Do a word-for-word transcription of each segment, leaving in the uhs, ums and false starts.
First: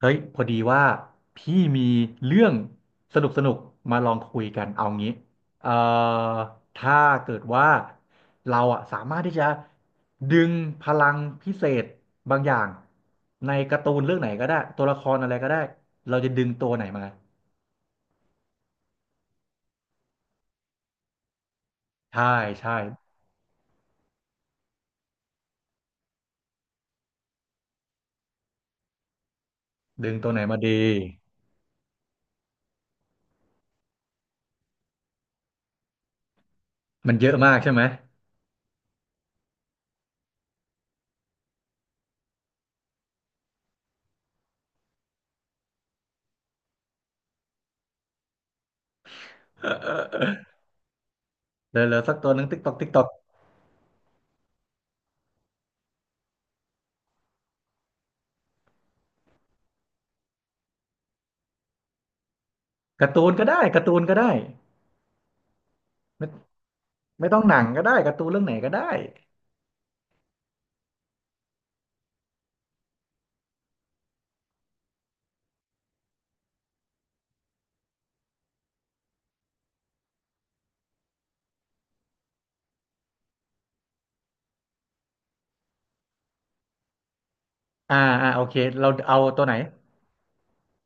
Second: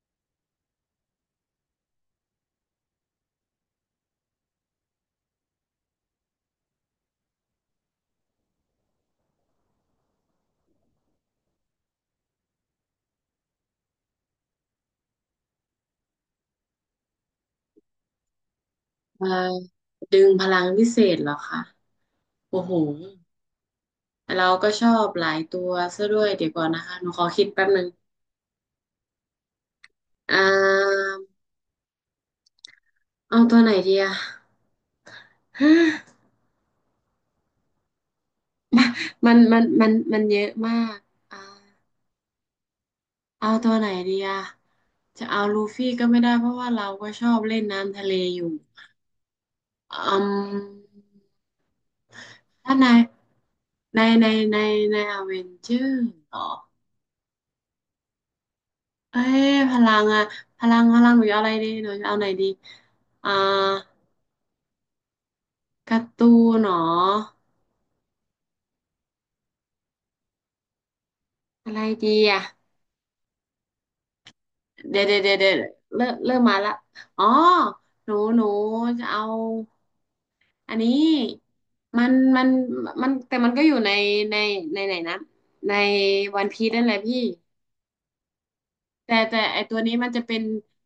เฮ้ยพอดีว่าพี่มีเรื่องสนุกสนุกมาลองคุยกันเอางี้เอ่อถ้าเกิดว่าเราอะสามารถที่จะดึงพลังพิเศษบางอย่างในการ์ตูนเรื่องไหนก็ได้ตัวละครอะไรก็ได้เราจะดึงตัวไหนมาเอ่อดึงพลังวิเศษเหรอคะใช่โอ้โหใช่เราก็ชอบหลายตัวซะด้วยเดี๋ยวก่อนนะคะหนูขอคิดแป๊บนึงดึงตัวอ่ไหนมาดีาเอาตัวไหนดีอะ มันเยอะมากใช่ไหม มันมันมันมันเยอะมากอ่าเอาตัวไหนดีอะจะเอาลูฟี่ก็ไม่ได้เพราะว่าเราก็ชอบเล่นน้ำทะเลอยู่อื มเหลือเหลือสักตัวหนึ่งติ๊กตอกถ้าในติ๊กตอกในในในในอเวนเจอร์หรอเอ้ยพลังอะพลังพลังหนูจะเอาอะไรดีหนูจะเอาไหนดีการ์ตูอ่า นก็ได้การ์ตูนก็ได้การ์ตูไม่นเนาะไม่ต้องหนังก็ได้การ์ตูนเรื่องไหนก็ได้ อะไรดีอ่ะเดี๋ยวเดี๋ยวเดี๋ยวเดี๋ยวเริ่มเริ่มมาละอ๋อหนูหนูจะเอาอันนี้มันมันมันแต่มันก็อยู่ในในในไหนนะในวันพีซนั่นแหละพี่อ่าอ่าโอเคเราแต่เอาแต่ตัวไหนไอตัวนี้มันจะเป็น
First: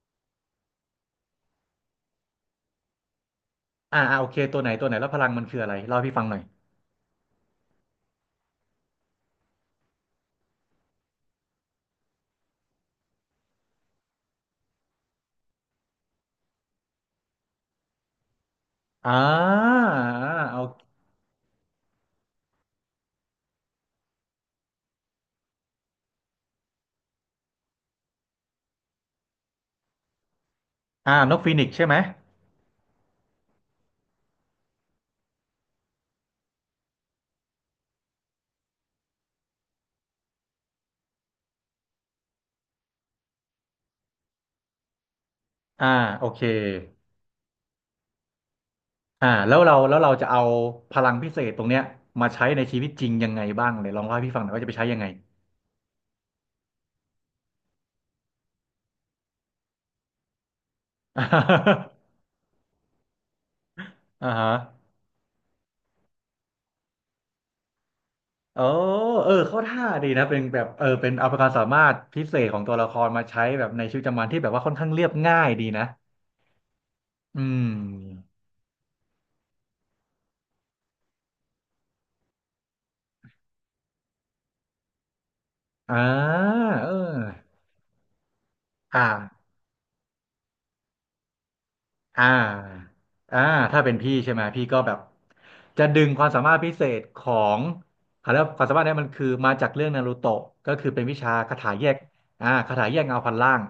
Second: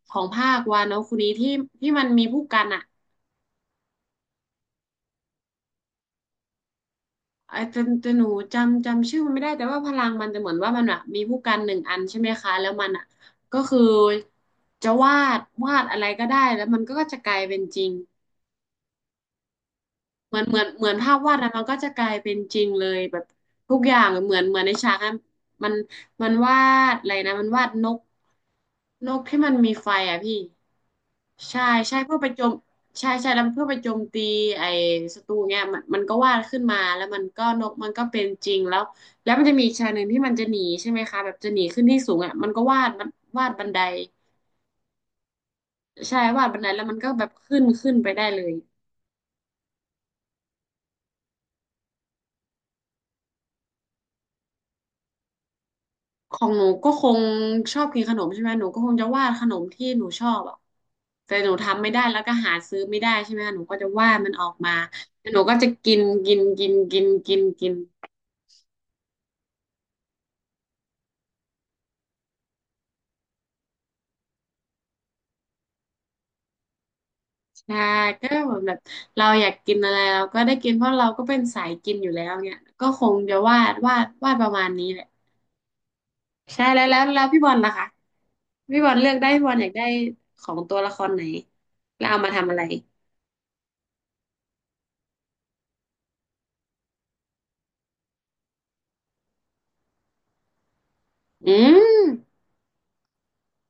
ของภาควาโนะคุนี้ที่ที่มันมีผู้กันอะ อ่าอ่าโอเคตัวไหนตัวไหนแล้วพลังมันคืออะไรเล่าให้พี่ฟังหน่อยไอ้แต่แต่หนูจำจำชื่อมันไม่ได้แต่ว่าพลังมันจะเหมือนว่ามันอะมีผู้กันหนึ่งอันใช่ไหมคะแล้วมันอะก็คือจะวาดวาดอะไรก็ได้แล้วมันก็จะกลายเป็นจริงอ่าอ่าเหมือนเหเอามือนเหมือนภาพวาดนะมันก็จะกลายเป็นจริงเลยแบบทุกอย่างเหมือนเหมือนในฉากนั้นมันมันวาดอะไรนะมันวาดนกนกที่มันมีไฟอะพี่ อ่านกฟีใช่นิกซ์ใช่ไหมใช่เพื่อไปโจมใช่ใช่แล้วเพื่อไปโจมตีไอ้ศัตรูเนี่ยมันมันก็วาดขึ้นมาแล้วมันก็นกมันก็เป็นจริงแล้วแล้วมันจะมีฉากหนึ่งที่มันจะหนีใช่ไหมคะแบบจะหนีขึ้นที่สูงอ่ะมันก็วาดมันวาดบันไดอ่าใช่โอเควาดบันไดแล้วมันก็แบบขึ้นขึ้นไปได้เลยอ่าแล้วเราแล้วเราจะเอาพลังพิเศษตรงเนี้ยมาใช้ในชีวิตจริงยังไงบ้างเลยลองเล่าให้พี่ฟังหน่อยว่าจะไปใช้ยังไง ของหนูก็คงชอบกินขนมใช่ไหมหนูก็คงจะวาดขนมที่หนูชอบอ่ะ แต่หนูทำอไม่ได้แล้วก็หาซื้อไม่ได้ใช่ไหมหนูก็จะวาด่ามันออฮะกมาแล้วหนูก็จะกินกินกินกินกินกิน โอ้เออเข้าท่าดีนะเป็นแบบเออเป็นเอาความสามารถพิเศษของตัวละครมาใช้แบบในชีวิตประจำวันที่แบบว่าค่อนข้างเรียบง่ายดีนะอืมใช่ก็แบบเราอยากกินอะไรเราก็ได้กินเพราะเราก็เป็นสายกินอยู่แล้วเนี่ยก็คงจะวาดวาดวาดประมาณนี้แหละอ่าใช่แล้เอวอแล้วแล้วพี่บอลล่ะคะพี่บอลอ่า เลือกได้พี่บอลอยากได้ของตัวละครไหนแล้วเอาอ่ามาทำอะไรอ่าถ้าเป็นพี่ใช่ไหมพี่ก็แบบจะดึงความสามารถพิเศษของเขาเรียกว่าความสามารถเนี้มันคือมาจากเรื่องนารูโตะก็คือเป็นวิชาอืคาถามแยกอ่าคาถาแยกเงาพันล่าง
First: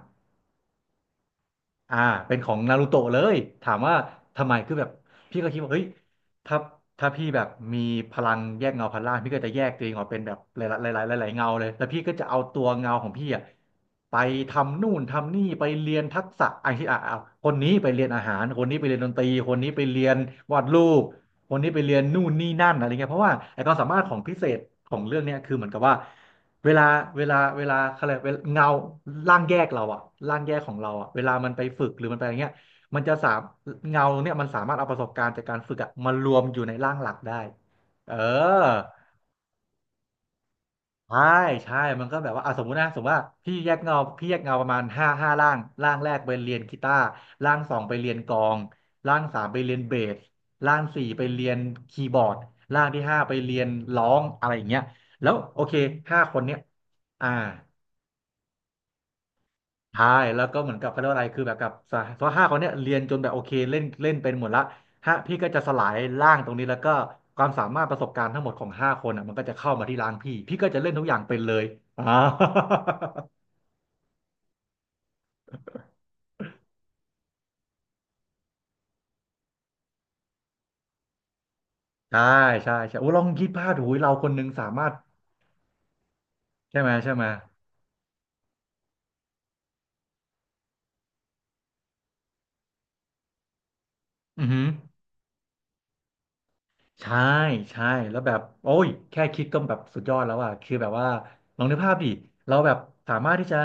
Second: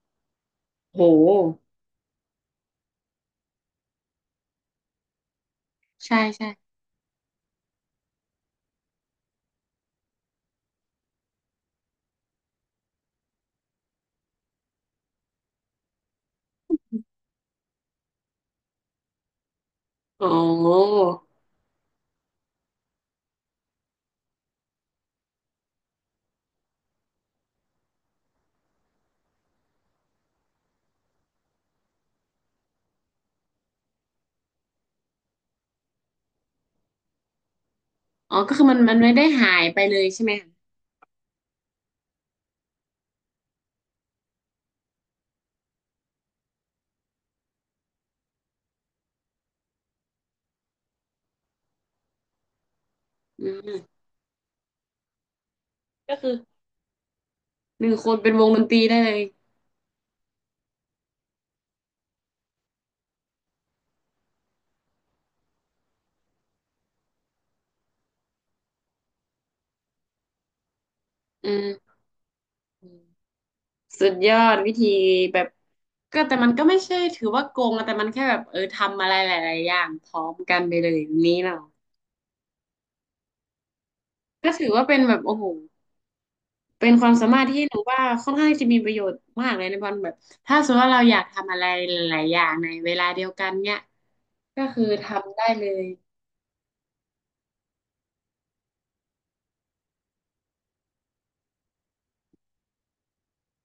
โหอ่าเป็นของนารูโตะเลยถามว่าทำไมคือแบบพี่ก็คิดว่าเฮ้ยใช่ใช่ถ้าถ้าพี่แบบมีพลังแยกเงาพันล่างพี่ก็จะแยกตัวเองออกเป็นแบบหลายๆหลายๆหลายๆเงาเลยแล้วพี่ก็จะเอาตัวเงาของพี่อ่ะไปทำนู่นทำนี่ไปเรียนทักษะไอ้ที่อ่ะอ่ะคนนี้ไปเรียนอาหารคนนี้ไปเรียนดนตรีคนนี้ไปเรียนอ๋วาดรูอปคนนี้ไปเรียนนู่นนี่นั่นอะไรเงี้ยเพราะว่าไอ้ความสามารถของพิเศษของเรื่องเนี้ยคือเหมือนกับว่า เวลาเวลาเวลาเขาเรียกเวลาเงาร่างแยกเราอะร่างแยกของเราอะเวลามันไปฝึกหรือมันไปอะไรเงี้ยมันจะสามเงาเนี่ยมันสามารถเอาประสบการณ์จากการฝึกอะมารวมอยู่ในร่างหลักได้เอออ๋อก็คือมันมันไม่ได้หายไปเลยใช่ไหมคะใช่ใช่มันก็แบบว่าอ่ะสมมตินะสมมติว่าพี่แยกเงาพี่แยกเงาประมาณห้าห้าร่างร่างแรกไปเรียนกีตาร์ร่างสองไปเรียนกลองร่างสามไปเรียนเบสร่างสี่ไปเรียนคีย์บอร์ดร่างที่ห้าไปอืเรียนมร้องอะไรอย่างเงี้ยแล้วโอเคก็ห้าคืคอนเนี้ยอ่า หนึ่งคนเป็นวงดนตรีได้เลยใช่แล้วก็เหมือนกับเขาเรียกว่าอะไรคือแบบกับสหเพราะห้าคนเนี้ยเรียนจนแบบโอเคเล่นเล่นเป็นหมดละฮะพี่ก็จะสลายร่างตรงนี้แล้วก็ความสามารถประสบการณ์ทั้งหมดของห้าคนอ่ะมันก็จะเข้ามาที่ร่างพี่พี่ก็จะเล่นทุกอย่างเป็นอืเลยม อ่า สุดยอดวิธีแบบก็แต่มันก็ไม่ใช่ถือว่าโกงนะแต่มันแค่แบบเออทำอะไรหลายๆอย่างพร้อมกันไปเลยอย่างนี้เนาะใช่ใช่ใช่โอ้ลองคิดภาพดูอุ๊ยเราคนหนึงก็สาถือว่ามารถเป็นแบบโอ้โหใช่เป็ไหมนควาใช่มไหมสามารถที่หนูว่าค่อนข้างที่จะมีประโยชน์มากเลยในวันแบบถ้าสมมติว่าเราอยากทำอะไรหลายๆอย่างในเวลาเดียวกันเนี่ยอือหืก็อ คือทำได้เลยใช่ใช่แล้วแบบโอ้ยแค่คิดก็แบบสุดยอดแล้วอ่ะคือแบบว่าลองนึกภาพดิเราแบบสามารถที่จะ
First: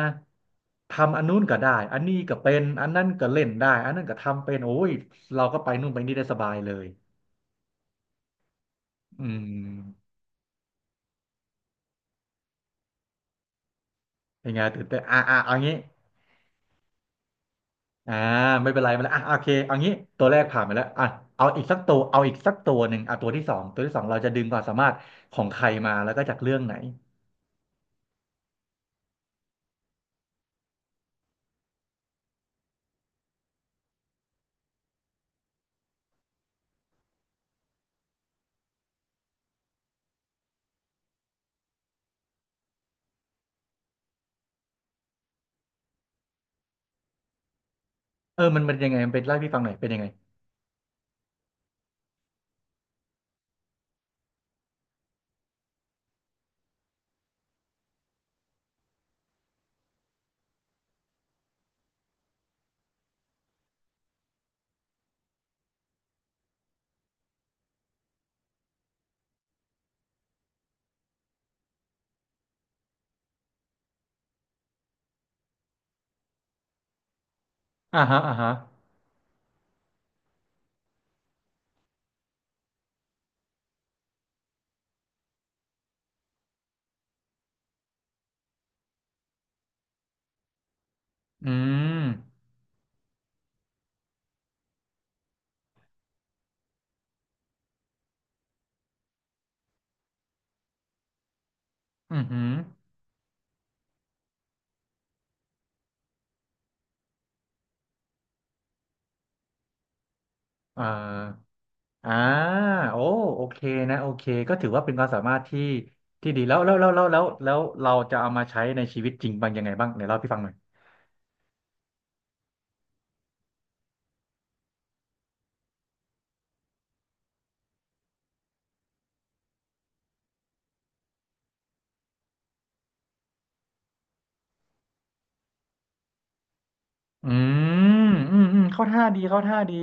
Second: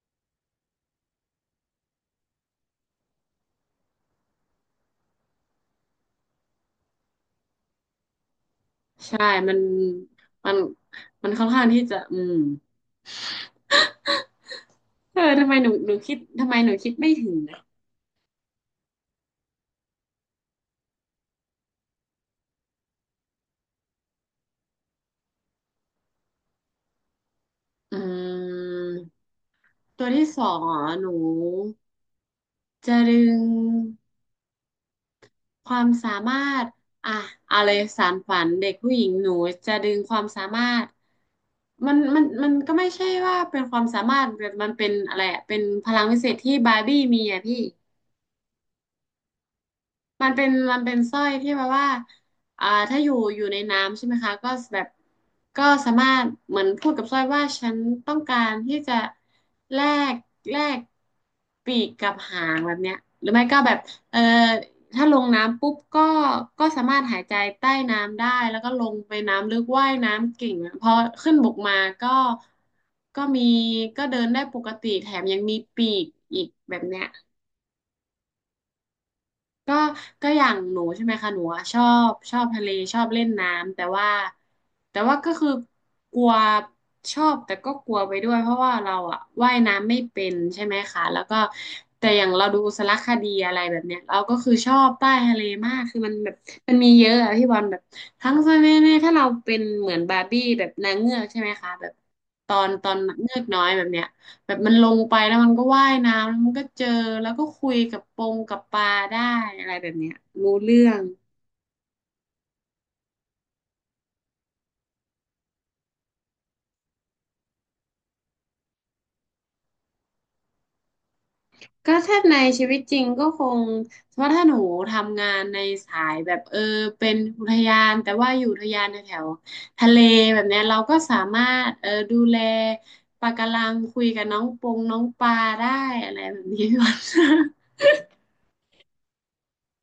ทำอันนู้นก็ได้อันนี้ก็เป็นอันนั้นก็เล่นได้อันนั้นก็ทำเป็นโอ้ยเราก็ไปนู่นไปนี่ได้สบายเลยใช่อืมันมมันมันค่อนข้างที่จะอืมเป็นไงตื่นเต้นเออ่ะออ่ะทำเอาไมหนูงี้หนูคิดทำไมหนูคิดไม่ถึงนะอ่าไม่เป็นไรไม่เป็นไรอ่ะโอเคเอางี้ตัวแรกผ่านไปแล้วอ่ะเอาอีกสักตัวเอาอีกสักตัวหนึ่งอ่ะตัวที่สองตัวที่สองเราจะดึงความสามารถของใครมาแล้วก็จากเรื่องไหนอืมตัวที่สองอ๋อหนู จะดึงความสามารถอ่ะอะไรสานฝันเด็กผู้หญิงหนูจะดึงความสามารถมันมันมันก็ไม่ใช่ว่าเป็นความสามารถแบบมันเป็นอะไรอะเป็นพลังวิเศษที่บาร์บี้มีอ่ะพี่ เออมันเป็นยังไงมันเป็นเล่าให้พี่ฟังหน่อยเป็นยังไงมันเป็นมันเป็นสร้อยที่แบบว่าอ่า ถ้าอยู่อยู่ในน้ำใช่ไหมคะก็แบบก็สามารถเหมือนพูดกับสร้อยว่าฉันต้องการที่จะแลกแลกปีกกับหางแบบเนี้ยหรือไม่ก็แบบเออถ้าลงน้ำปุ๊บก็ก็สามารถหายใจใต้น้ำได้ แล้วก็ลงไปน้ำลึกว่ายน้ำเก่งอะพอขึ้นบกมาก็ก็มีก็เดินได้ปกติแถมยังมีปีกอีกแบบเนี้ย อ่าฮะอ่าฮะก็ก็อย่างหนูใช่ไหมคะหนูอะชอบชอบทะเลชอบเล่นน้ำแต่ว่าแต่ว่าก็คือกลัวชอบแต่ก็กลัวไปด้วยเพราะว่าเราอะว่ายน้ำไม่เป็นใช่ไหมคะแล้วก็อืม แต่อย่างเราดูสารคดีอะไรแบบเนี้ยเราก็คือชอบใต้ทะเลมากคือมันแบบมันมีเยอะอะพี่บอลแบบทั้งสมัยเนี่ยถ้าเราเป็นเหมือนบาร์บี้แบบนางเงือกใช่ไหมคะแบบอือหือตอนตอนเงือกน้อยแบบเนี้ย แบบมันลงไปแล้วมันก็ว่ายน้ำแล้วมันก็เจอแล้วก็คุยกับปงกับปลาได้อะไรแบบเนี้ยรู้เรื่เอ่อองอ่าโอ้โอเคนะโอเค ก็ถือว่าเป็นความสามารถที่ที่ดีแล้วแล้วแล้วแล้วแล้วแล้วเราจะเอามาใช้ในชีวิตจริงบ้างยังไงบ้างไหนเล่าให้พี่ฟังหน่อยก็ถ้าในชีวิตจริงก็คงเพราะถ้าหนูทำงานในสายแบบเออเป็นอุทยานแต่ว่าอยู่อุทยานแถวๆทะเลแบบเนี้ยเราก็สามารถเออดูแลปะการังคุยกับน้องปงน้องปลาได้อะไรแบบนี้ พี่บอล อืม อืมอืมเข้าท่าดีเข้าท่าดี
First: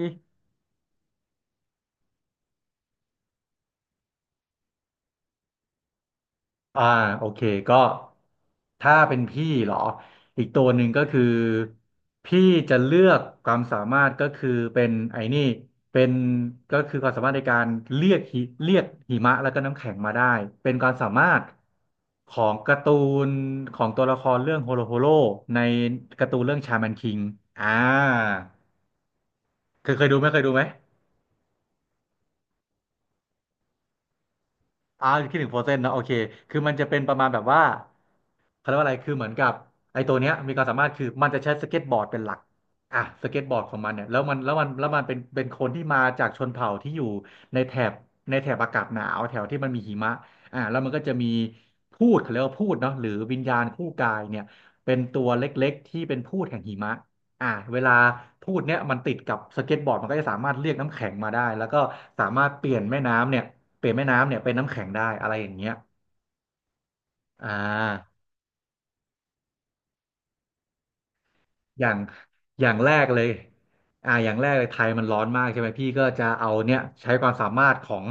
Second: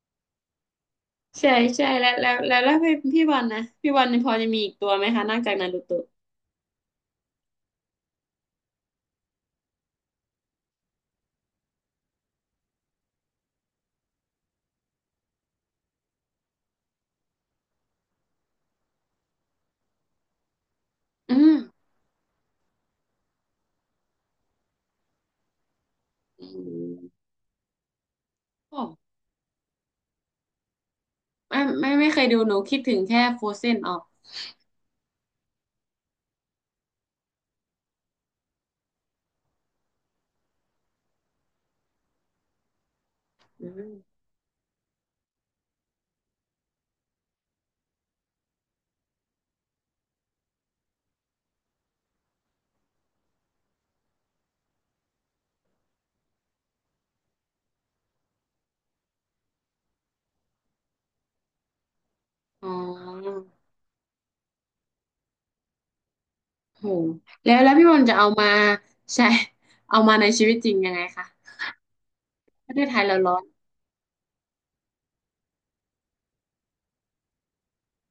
ใช่ใช่แล้วแล้วแล้วแล้วพี่พี่บอลนะพี่บอลพอจะมีอีกตัวไหมคะนอกจากนารูโตะอ่าโอเคก็ถ้าเป็นพี่เหรออีกตัวหนึ่งก็คือพี่จะเลือกความสามารถก็คือเป็นไอ้นี่เป็นก็คือความสามารถในการเรียกหิเรียกหิมะแล้วก็น้ำแข็งมาได้เป็นความสามาอืรถมของการ์ตูนของตัวละครเรื่องโฮโลโฮโลในการ์ตูนอเรื่องชาแมนคิืงอ่าม เคยเคยดูไหมเคยดูไหม ไม่ไม่ไม่เคยดูหนูคิดถึงแค่โฟเซนออกอ่าคิดถึงโฟเซนเนาะโอเค คือมันจะเป็นประมาณแบบว่าเขาเรียกว่าอะไรคือเหมือนกับไอ้ตัวเนี้ยมีความสามารถคือมันจะใช้สเก็ตบอร์ดเป็นหลักอ่ะสเก็ตบอร์ดอืของมันมเนี่ยแล้วมันแล้วมันแล้วมันเป็นเป็นคนที่มาจากชนเผ่าที่อยู่ในแถบในแถบอากาศหนาวแถวที่มันมีหิมะอ่าแล้วมันก็จะมีพูดเขาเรียกว่าพูดเนาะหรือวิญญาณคู่กายเนี่ยเป็นตัวเล็กๆ ที่เป็นพูดแห่งหิมะอ่าเวลาพูดเนี่ยมันติดกับสเก็ตบอร์ดมันก็จะสามารถเรียกน้ำแข็งมาได้แล้วก็สามารถเปอ๋อลี่ยนแม่น้ำเนี่ย เปลี่ยนแม่น้ำเนี่ยเป็นน้ำแข็งได้อะไรอย่างเงี้ยโหอ่แล้วแล้วพี่บอลจะาเอามาใช้เอามาในชีวิตจริงยังไงคะอย่างอปย่าระงเทศแรไทยกเราเลยร้อน อ่าอย่างแรกเลยไทยมันร้อนมากใช่ไหมพี่ก็จะเอาเนี่ยใช้ความสามารถของ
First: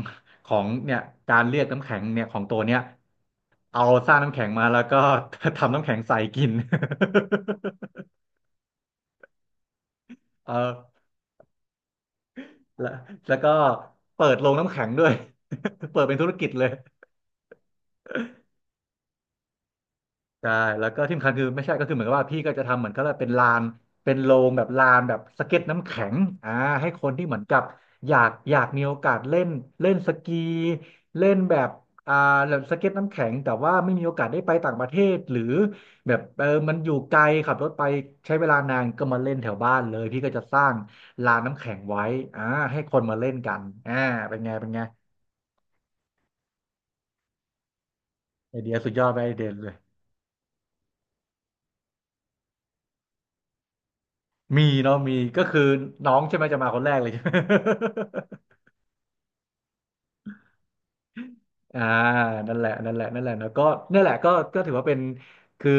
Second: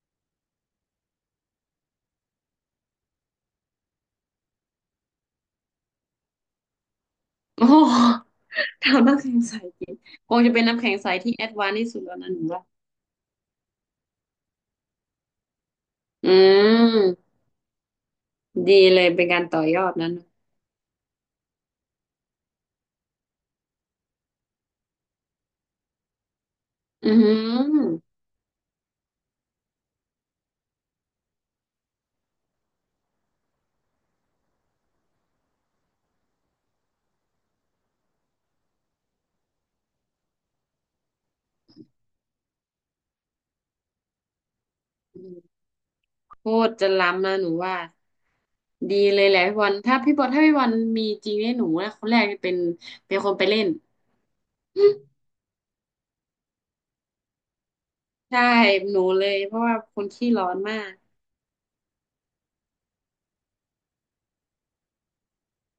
ของเนี่ยการเรียกน้ำแข็งเนี่ยของตัวเนี้ยเอาสร้างน้ำแข็งมาแล้วก็ ทำน้ำแข็งใส่กิน โอ้โห ทำน้ำแข็งใสกินคงเอจะอเป็นน้ำแข็งใสที่แอดวานซ์ที่สุดแล้วนะหนูว่าแล้วแล้วก็เปิดโรงน้ำแข็งด้วย เปิดเป็นธุอืรกิจเลย มดีเลยเป็นการต่อยอดนั้นใช่แล้วก็ที่สำคัญคือไม่ใช่ก็คือเหมือนกับว่าพี่ก็จะทำเหมือนก็เป็นลานเป็นโรงแบบลานแบบสเก็ตน้ำแข็งอ่าให้คอืนอที่หืเหมือนกับออยากอยากมีโอกาสเล่นเล่นสกีเล่นแบบอ่าแบบสเก็ตน้ำแข็งแต่ว่าไม่มีโอกาสได้ไปต่างประเทศหรือแบบเออมันอยู่ไกลขับรถไปใช้เวลานานก็มาเล่นแถวบ้านเลยพี่ก็จะสร้างลานน้ำแข็งไว้อ่าให้คนมาเล่นกันอ่าเป็นไงเป็นไงโคตรจะล้ำนะหนูว่าไอเดียสุดดียอดไปเลยไอแหละเดียพี่บเลอลย ถ้าพี่บอลถ้าพี่บอลมีจริงเนี่ยหนูนะคนแรกจะเป็นเป็นคนไปเล่น มีเนาะมีก็คือน้องใช่ไหมจะมาคนแรกเลย ใช่ไหม ใช่ หนูเลยเพราะว่าคนขี้ร้อนมากอ่านั่นแหละนั่นแหละนั่นแหละเนอะก็นั่นแหละก็ก็ถือว่าเป็นคือ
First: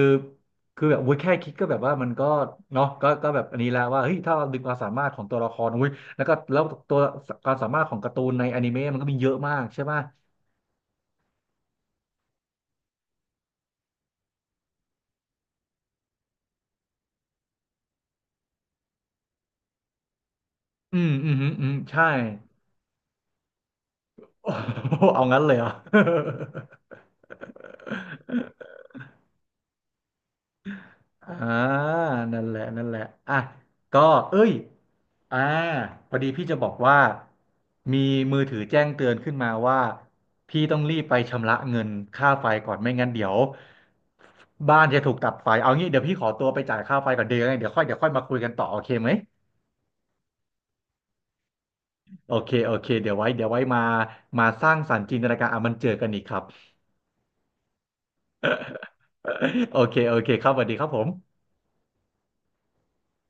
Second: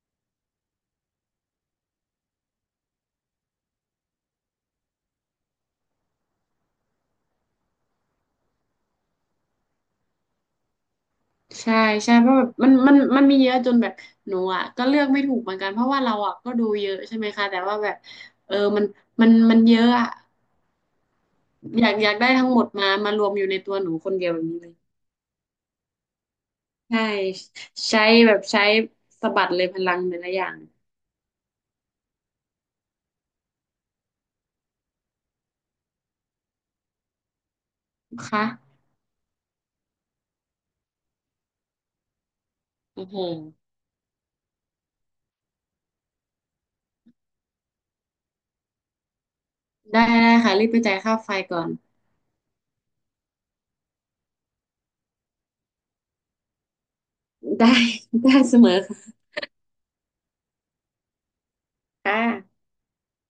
คือแบบอุ้ยแค่คิดก็แบบว่ามันก็เนาะก็ก็แบบอันนี้แล้วว่าเฮ้ยถ้าเราดึงความสามารถของตัวละครอุ้ยแล้วก็แล้วตัวความสามารถของการ์ตูนในอนิเมะมันก็มีเยอะมากใช่ป่ะใช่ใช่เพราะแบบมันมันมันมีเยอะจนแบบหนูอ่ะก็เลือกไม่ถูกเหมือนกันเพราะว่าเราอ่ะก็ดูเยอะใช่ไหมคะแต่ว่าแบบเออมันมันมันเยอะอ่ะอืมอืมอืมอืมอยากใช่ อยากได้ทั้งหมดมามารวมอยู่ในตัวหนูคนเดียวแบบนี้เลย โอ้โหเอางั้นเลยเหรอ ใช่ใช้แบบใช้ สะบัดเลยพลังแต่ละอย่างอ่านั่นแหละนั่นแหละอ่ะก็เอ้ยอ่าพอดีพี่จะบอกว่ามีมือถือค่ะแจ้งเตือนขึ้นมาว่าพี่ต้องรีบไปชำระเงินค่าไฟก่อนไม่งั้โอ้นโหเดี๋ยวบ้านจะถูกตัดไฟเอางี้เดี๋ยวพี่ขอตัวไปจ่ายค่าไฟก่อนเดี๋ยวยังไงเดี๋ยวค่อยเดี๋ยวค่อยมาคุยกันต่อโอเคไหมได้ได้ค่ะรีบไปจ่ายค่าไฟก่อนโอเคโอเคเดี๋ยวไว้เดี๋ยวไว้มามาสร้างสรรค์จินตนาการอ่ะมันเจอกันอีกครับ ได้ได้เสมอ โอเคโอเคครับสวัสดีครับผมค่ะ